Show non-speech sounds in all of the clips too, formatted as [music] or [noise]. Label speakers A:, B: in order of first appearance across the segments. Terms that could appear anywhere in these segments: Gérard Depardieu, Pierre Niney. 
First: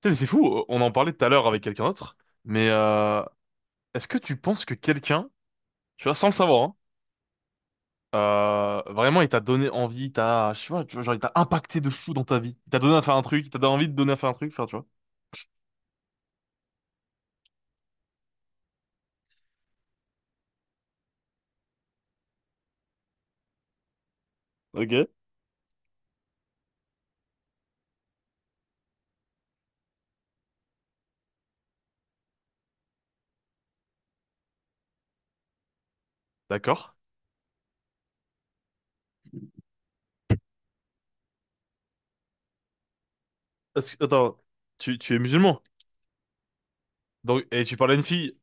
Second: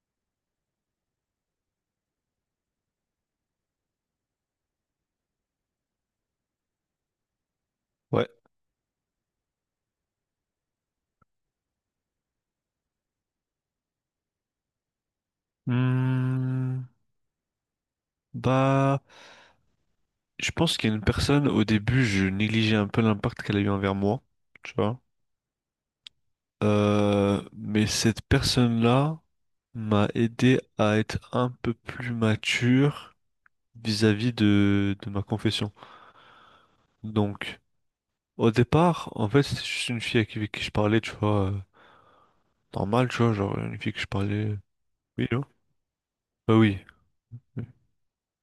A: Putain, mais c'est fou, on en parlait tout à l'heure avec quelqu'un d'autre, mais euh, est-ce que tu penses que quelqu'un, tu vois, sans le savoir, hein,
B: Ouais.
A: vraiment il t'a donné envie, je sais pas, tu vois, genre il t'a impacté de fou dans ta vie, il t'a donné à faire un truc, il t'a donné envie de donner à faire un truc, enfin, tu vois.
B: Hmm, Bah, je pense qu'il y a une personne, au début, je négligeais un peu l'impact qu'elle a eu envers moi, tu vois.
A: Ok.
B: Mais cette personne-là m'a aidé à être un peu plus mature vis-à-vis de ma confession.
A: D'accord.
B: Donc, au départ, en fait, c'était juste une fille avec qui je parlais, tu vois, normal, tu vois, genre une fille que je
A: Attends,
B: parlais.
A: tu es
B: Oui, non?
A: musulman,
B: Bah oui.
A: donc et tu parles à une fille.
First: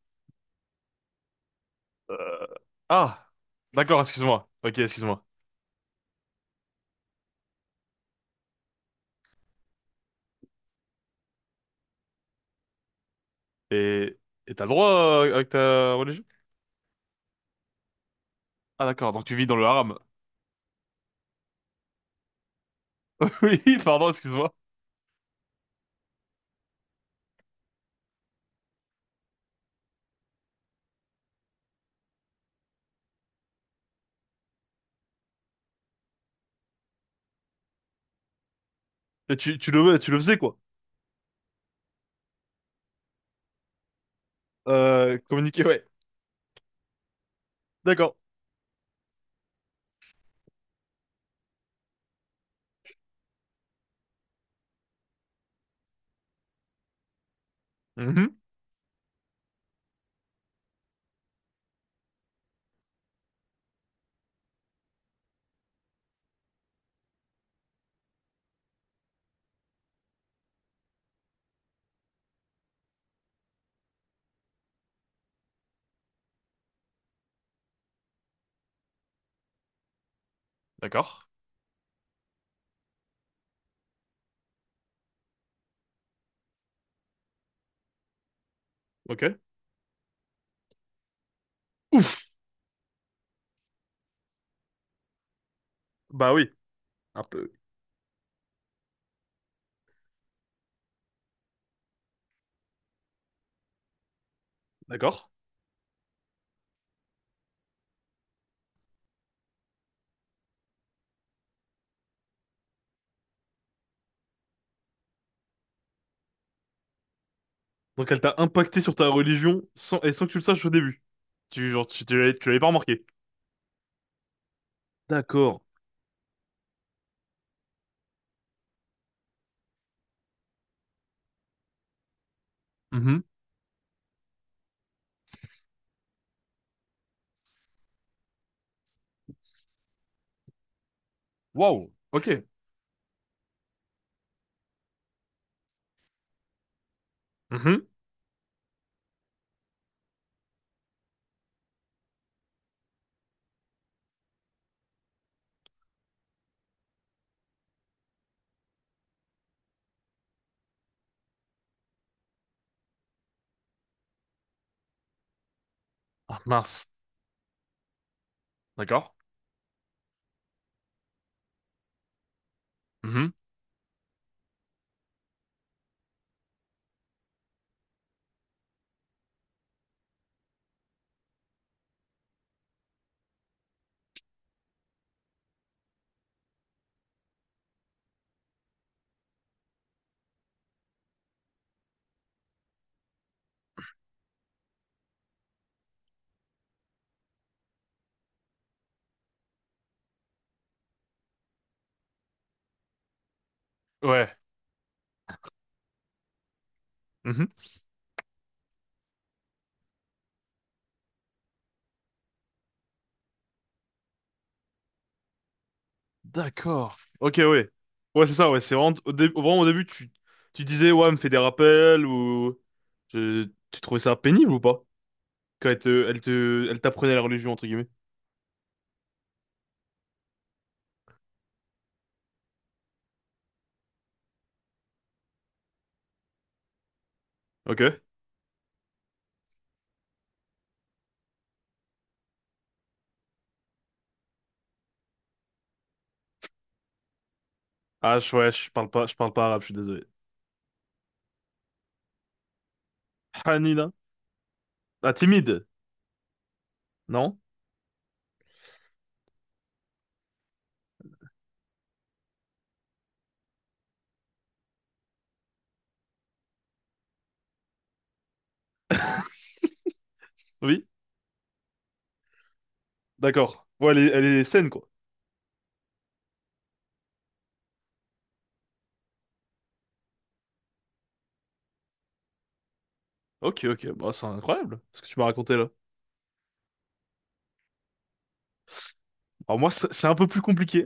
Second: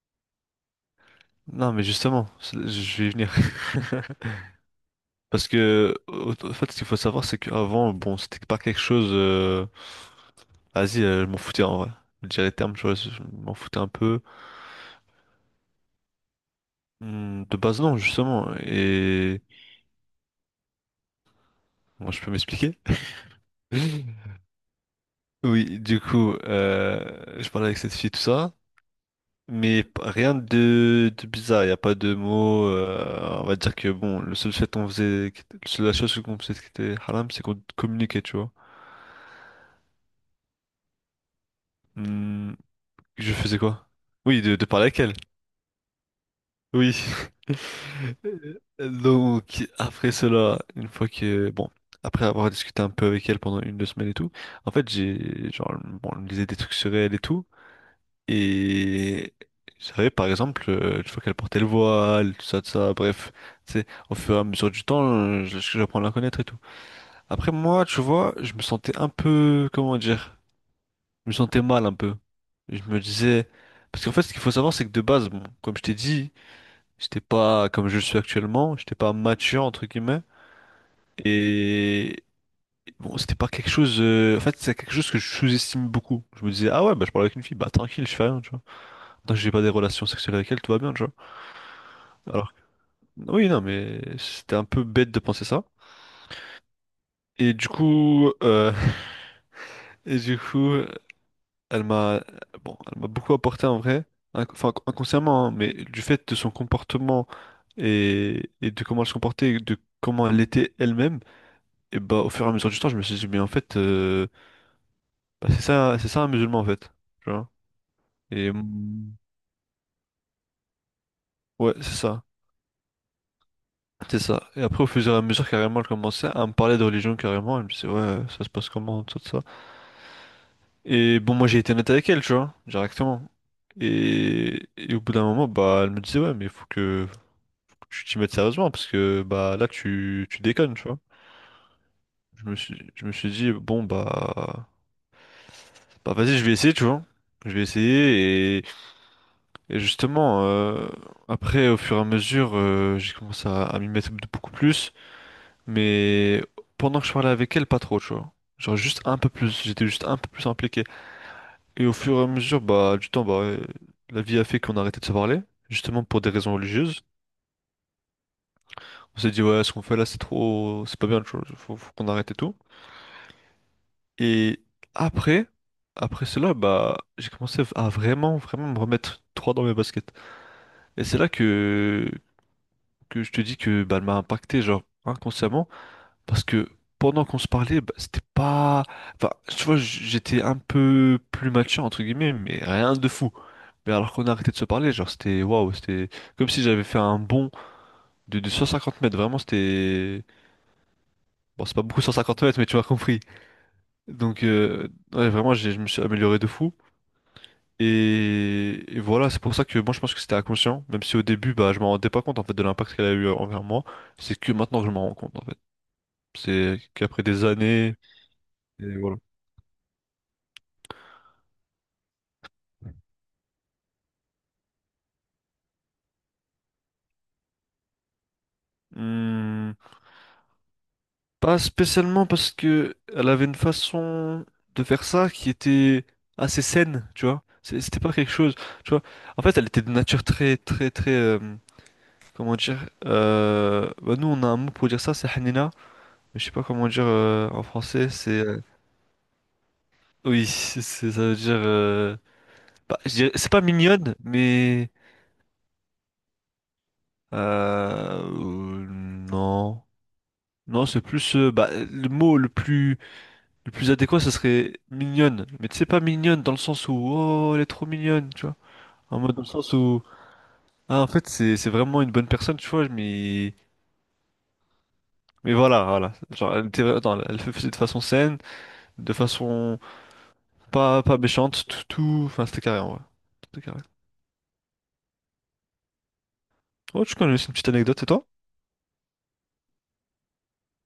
B: Non, mais justement,
A: euh,
B: je vais y
A: ah,
B: venir.
A: d'accord,
B: [laughs]
A: excuse-moi. Ok, excuse-moi.
B: Parce que, en fait, ce qu'il faut savoir, c'est qu'avant, bon, c'était pas quelque chose. Vas-y, je m'en foutais en vrai. Je dirais les termes, tu vois, je m'en foutais un
A: Et
B: peu.
A: et t'as le droit avec ta religion?
B: De base, non, justement.
A: Ah d'accord, donc tu
B: Et.
A: vis dans le haram.
B: Moi, je peux m'expliquer?
A: [laughs] Oui, pardon,
B: [laughs]
A: excuse-moi.
B: Oui, du coup, je parlais avec cette fille, tout ça. Mais rien de bizarre, il n'y a pas de mots. On va dire que, bon, le seul fait qu'on faisait, la seule chose qu'on faisait qui était haram, c'est qu'on communiquait, tu vois.
A: Et tu le tu le faisais quoi?
B: Hmm, je faisais quoi? Oui, de parler avec elle.
A: Communiquer, ouais.
B: Oui.
A: D'accord.
B: [laughs] Donc, après cela, une fois que, bon, après avoir discuté un peu avec elle pendant une, deux semaines et tout, en fait, j'ai, genre, bon, on lisait des trucs sur elle et tout,
A: Mhm.
B: et je savais, par exemple, une fois qu'elle portait le voile, tout ça, bref, tu sais, au fur et à mesure du temps, j'apprends à la connaître et tout. Après, moi, tu vois, je me sentais un peu, comment dire, je me sentais mal un peu. Je me disais, parce qu'en fait, ce qu'il faut savoir, c'est que de base, bon, comme je t'ai dit, j'étais pas comme je le suis actuellement, j'étais pas mature entre guillemets.
A: D'accord.
B: Et bon, c'était pas quelque chose. En fait, c'est quelque chose que je sous-estime beaucoup. Je me disais, ah ouais, bah je parle avec une fille, bah tranquille, je fais rien, tu vois. Tant
A: Ok.
B: que j'ai pas des relations sexuelles avec elle, tout va bien, tu vois.
A: Ouf.
B: Alors, oui, non, mais c'était un peu bête de penser ça.
A: Bah oui. Un peu.
B: Et du coup, [laughs] et du coup, elle m'a, bon, elle m'a beaucoup apporté en vrai, enfin
A: D'accord.
B: inconsciemment, hein, mais du fait de son comportement et de comment elle se comportait, et de comment elle était elle-même. Et bah, au fur et à mesure du temps, je me suis dit, mais en fait, bah, c'est ça un musulman, en fait. Tu vois?
A: Donc elle t'a
B: Et
A: impacté sur ta
B: mm,
A: religion sans, et sans que tu le saches au début.
B: ouais, c'est
A: Tu
B: ça.
A: l'avais pas remarqué.
B: C'est ça. Et après, au fur et à mesure,
A: D'accord.
B: carrément, elle commençait à me parler de religion, carrément. Elle me disait, ouais, ça se passe comment, tout ça. Et bon, moi, j'ai été net avec elle, tu vois,
A: Mhm.
B: directement. Et au bout d'un moment, bah, elle me disait, ouais, mais faut que tu t'y mettes sérieusement, parce que, bah, là, tu déconnes, tu vois.
A: Waouh. Ok.
B: Je me suis dit, bon, bah, vas-y, je vais essayer, tu vois. Je vais
A: Mhm.
B: essayer. Et justement, après, au fur et à mesure, j'ai commencé à m'y mettre beaucoup plus, mais pendant que je parlais avec elle, pas trop, tu vois. Genre juste un peu plus, j'étais juste un peu plus impliqué. Et au fur et à mesure, bah, du temps, bah, la vie a fait qu'on a arrêté de se parler, justement pour des
A: Ah
B: raisons
A: mince.
B: religieuses.
A: D'accord.
B: On s'est dit, ouais, ce qu'on fait là, c'est trop, c'est pas bien, tu vois, faut qu'on arrête et tout.
A: Mhm.
B: Et après, après cela, bah, j'ai commencé à vraiment, vraiment me remettre trois dans mes baskets. Et c'est là que je te dis que bah, elle m'a impacté, genre, inconsciemment, parce que pendant qu'on se parlait, bah, c'était pas. Enfin, tu vois, j'étais un peu plus mature, entre guillemets, mais rien de fou. Mais alors qu'on a arrêté de se parler, genre, c'était. Waouh, c'était comme si j'avais fait un bond de 150 mètres, vraiment, c'était. Bon, c'est pas beaucoup 150 mètres, mais tu m'as compris.
A: Ouais.
B: Donc, ouais, vraiment, je me suis amélioré de fou.
A: Mhm.
B: Et voilà, c'est pour ça que moi je pense que c'était inconscient, même si au début bah, je m'en rendais pas compte en fait de l'impact qu'elle a eu envers moi, c'est que maintenant que je m'en rends compte en fait. C'est
A: D'accord.
B: qu'après
A: Ok,
B: des
A: ouais.
B: années,
A: Ouais, c'est ça, ouais. C'est vraiment
B: et
A: au,
B: voilà.
A: dé- vraiment au début, tu disais, ouais, elle me fait des rappels ou. Tu trouvais ça pénible ou pas? Quand elle t'apprenait la religion, entre guillemets.
B: Hmm, Pas spécialement parce que elle avait une façon de faire ça qui était assez saine, tu vois. C'était
A: Ok.
B: pas quelque chose, tu vois. En fait, elle était de nature très, très, très, comment dire. Bah nous, on a un mot pour dire ça, c'est Hanina. Mais je sais pas comment dire en français.
A: Ah,
B: C'est,
A: ouais, je parle pas arabe, je suis désolé.
B: oui, ça veut dire. Bah, c'est pas
A: Hanina.
B: mignonne, mais
A: Ah, timide, non?
B: euh, euh, non, non, c'est plus bah, le plus adéquat, ce serait mignonne. Mais tu sais, pas mignonne dans le sens où, oh, elle est trop mignonne, tu vois. En mode dans le sens où,
A: Oui?
B: ah, en fait, c'est vraiment une bonne personne, tu vois, mais,
A: D'accord. Ouais, elle est saine, quoi.
B: voilà, voilà. Genre, elle était, attends, elle le faisait de façon saine, de façon pas méchante, tout, enfin, c'était carré, en vrai. C'était
A: Ok,
B: carré.
A: ok. Bah, c'est incroyable, ce que tu m'as raconté là.
B: Oh, tu connais une petite anecdote, et toi?
A: Alors moi, c'est un peu plus compliqué.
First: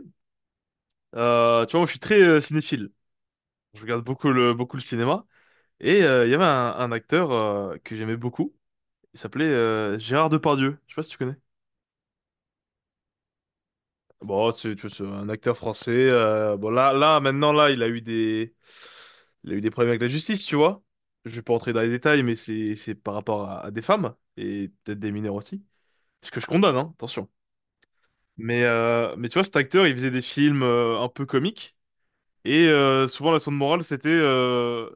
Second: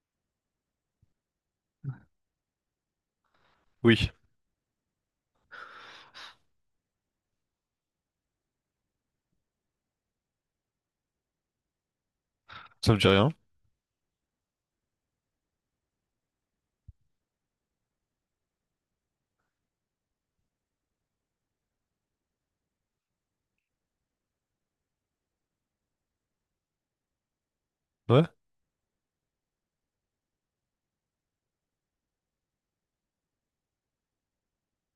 A: Tu vois, moi, je suis très cinéphile. Je regarde
B: Oui.
A: beaucoup beaucoup le cinéma. Et il y avait un acteur que j'aimais beaucoup. Il s'appelait Gérard Depardieu. Je sais pas si tu connais.
B: Ça me dit rien.
A: Bon, c'est un acteur français. Bon, maintenant, là, il a eu il a eu des problèmes avec la justice, tu vois. Je vais pas entrer dans les détails, mais c'est par rapport à des femmes et peut-être des mineurs aussi. Ce que je condamne, hein, attention.
B: Ouais.
A: Mais tu vois, cet acteur, il faisait des films un peu comiques et souvent la leçon de morale, c'était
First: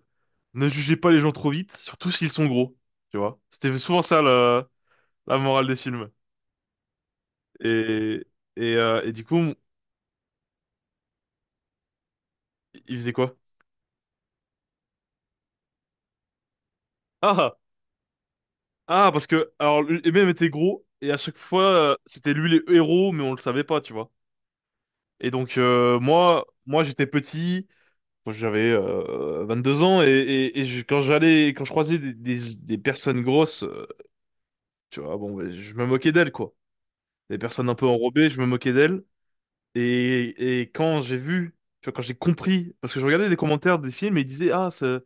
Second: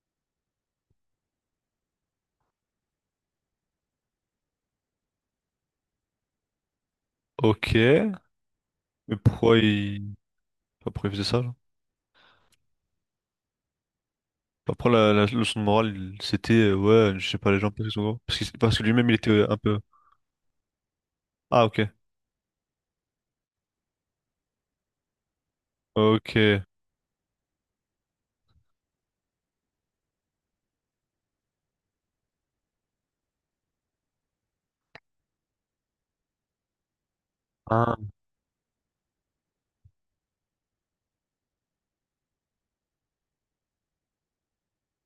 A: ne jugez pas les gens trop vite, surtout s'ils sont gros, tu vois. C'était souvent ça la morale des films.
B: Ok.
A: Et
B: Mais
A: et du coup,
B: pourquoi il, pourquoi il faisait ça, genre.
A: il faisait quoi?
B: Après, la leçon de morale, c'était, ouais, je sais pas,
A: Ah!
B: les gens, parce qu'ils sont gros. Parce que
A: Ah,
B: lui-même, il
A: parce
B: était
A: que,
B: un peu,
A: alors, et même était gros, et à chaque fois,
B: ah, ok.
A: c'était lui les héros, mais on le savait pas, tu vois. Et donc,
B: Ok.
A: moi, j'étais petit, moi, j'avais 22 ans, et quand j'allais, quand je croisais des personnes grosses, tu vois, bon, ben, je me moquais d'elles, quoi. Des personnes un peu
B: Ah,
A: enrobées, je me moquais d'elles. Et quand j'ai vu, tu vois, quand j'ai compris, parce que je regardais des commentaires des films et ils disaient, ah,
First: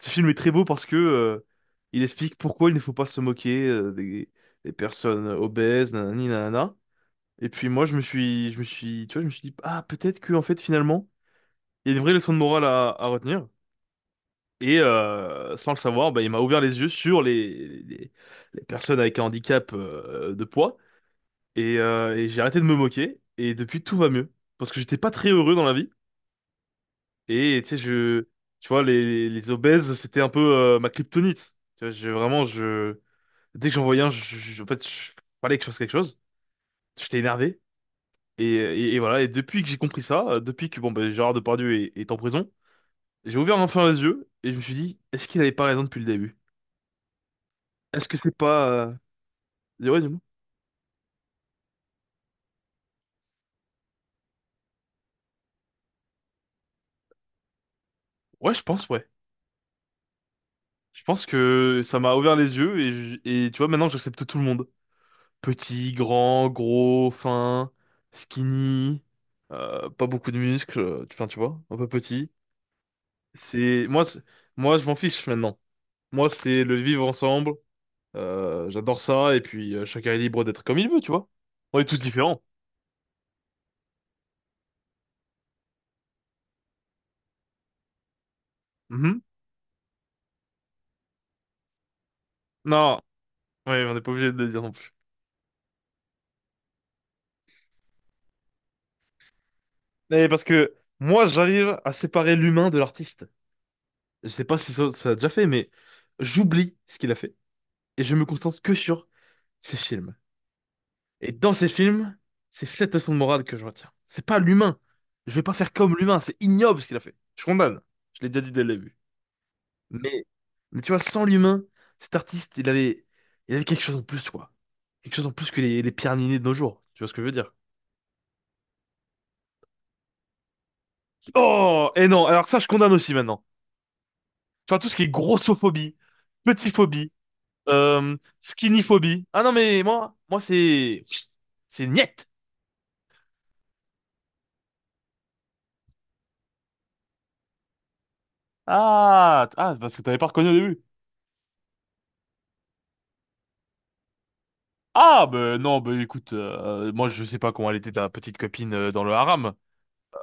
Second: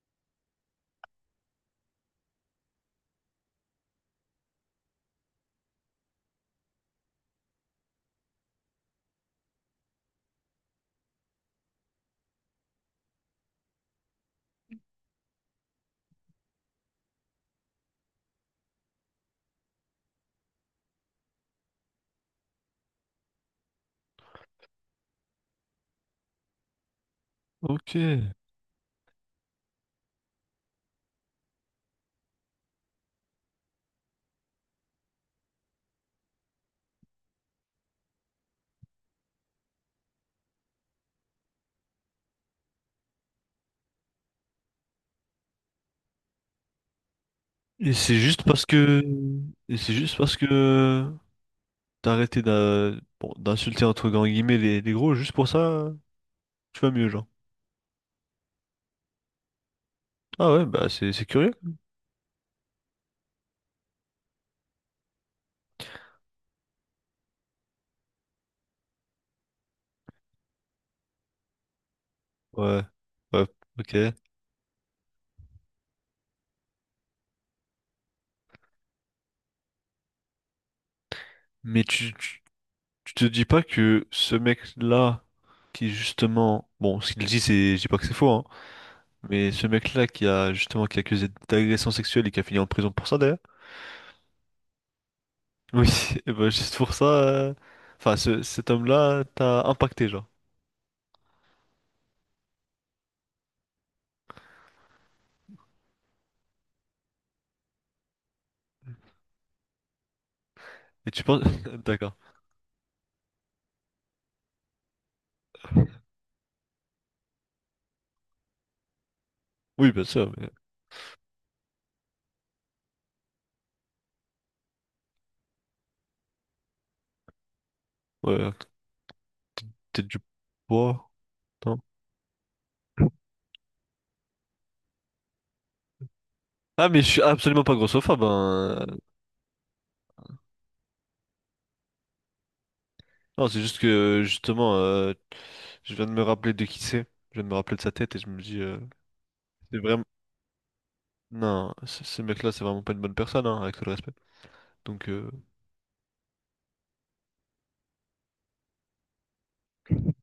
A: ce film est très beau parce que il explique pourquoi il ne faut pas se moquer des personnes obèses, nanani, nanana. Et puis moi, tu vois, je me suis dit, ah, peut-être que en fait, finalement, il y a une vraie leçon de morale à retenir. Et sans le savoir, bah, il m'a ouvert les yeux sur les personnes avec un handicap de poids. Et j'ai arrêté de me moquer. Et depuis, tout va mieux. Parce que j'étais pas très heureux dans la vie. Et tu sais,
B: ok.
A: tu vois, les obèses, c'était un peu ma kryptonite. Tu vois, dès que j'en voyais un, je fallait que je fasse quelque chose. J'étais énervé. Et voilà. Et depuis que j'ai compris ça, depuis que bon, ben, Gérard Depardieu est en prison, j'ai ouvert enfin les yeux et je me suis dit, est-ce qu'il avait pas raison depuis le début? Est-ce
B: C'est
A: que c'est
B: juste parce
A: pas,
B: que... Et c'est
A: moi
B: juste
A: dis-moi.
B: parce que. T'as arrêté bon, d'insulter entre grands guillemets les gros, juste pour ça, tu vas mieux, genre.
A: Ouais.
B: Ah ouais, bah
A: Je
B: c'est
A: pense
B: c'est curieux.
A: que ça m'a ouvert les yeux et et tu vois, maintenant, j'accepte tout le monde. Petit, grand, gros, fin, skinny, pas beaucoup de muscles, enfin tu vois, un peu petit.
B: Ouais. Ouais,
A: C'est
B: ok.
A: moi, c'est- moi je m'en fiche maintenant. Moi c'est le vivre ensemble. J'adore ça et puis chacun est libre d'être comme il veut, tu vois. On
B: Mais
A: est tous différents.
B: tu te dis pas que ce mec-là, qui justement. Bon, ce qu'il dit, c'est. Je dis pas que c'est faux, hein.
A: Mhm.
B: Mais ce mec-là qui a justement qui est accusé d'agression sexuelle et qui a fini en prison
A: Non,
B: pour ça, d'ailleurs.
A: ouais, on n'est pas obligé de le dire non plus.
B: Oui, [laughs] et ben juste pour ça, enfin cet homme-là t'a impacté genre.
A: Et parce que moi j'arrive à séparer l'humain de l'artiste. Je sais pas si ça, ça a déjà fait, mais j'oublie ce qu'il a fait et je me concentre que sur ses films.
B: Et tu
A: Et
B: penses,
A: dans ces
B: [laughs] d'accord.
A: films, c'est cette leçon de morale que je retiens. C'est pas l'humain. Je vais pas faire comme l'humain. C'est ignoble ce qu'il a fait. Je condamne. Je l'ai déjà dit dès le début.
B: Oui, bien
A: Mais,
B: sûr, mais
A: mais tu vois, sans l'humain, cet artiste, il avait quelque chose en plus, quoi. Quelque chose en plus que les Pierre Niney de nos jours. Tu vois ce que je veux dire?
B: ouais, peut-être du poids. Non.
A: Oh! Et non. Alors ça, je condamne aussi maintenant. Tu vois, tout ce qui est grossophobie,
B: Ah mais je
A: petitphobie,
B: suis absolument pas grossophobe, hein.
A: skinnyphobie. Ah non, c'est niette.
B: Non, c'est juste que justement, je viens de me rappeler de qui c'est. Je viens de me rappeler de sa tête et je me dis,
A: Ah,
B: c'est
A: parce que
B: vraiment,
A: t'avais pas reconnu au début.
B: non, ce mec-là, c'est vraiment pas une bonne personne, hein, avec tout le respect. Donc
A: Ah, ben non, ben écoute, moi je sais pas comment elle était ta petite copine dans le haram,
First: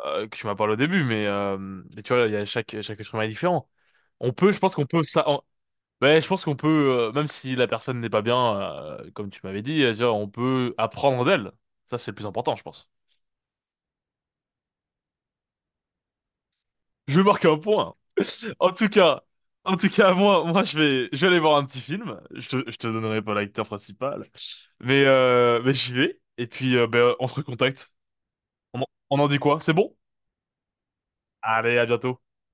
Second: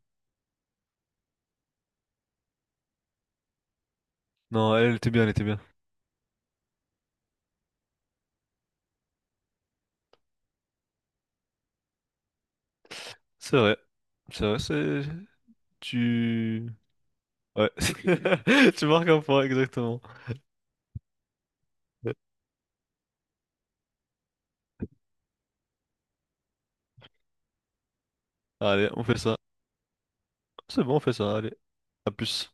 A: que tu m'as parlé au début, mais tu vois, il y a chaque être humain est différent. On peut, je pense
B: non,
A: qu'on
B: elle
A: peut
B: était bien,
A: ça.
B: elle
A: On-
B: était bien.
A: Ouais, je pense qu'on peut, même si la personne n'est pas bien, comme tu m'avais dit, tu vois, on peut apprendre d'elle. Ça, c'est le plus important, je pense.
B: C'est vrai, c'est vrai, tu,
A: Je vais marquer un
B: ouais,
A: point. En
B: [laughs] tu
A: tout
B: marques un
A: cas,
B: point
A: en tout
B: exactement.
A: cas, je vais aller voir un petit film. Je te donnerai pas l'acteur principal, mais j'y vais. Et puis, ben, on se recontacte.
B: Allez, on fait
A: On en
B: ça.
A: dit quoi? C'est bon?
B: C'est bon, on fait ça. Allez,
A: Allez, à
B: à
A: bientôt.
B: plus.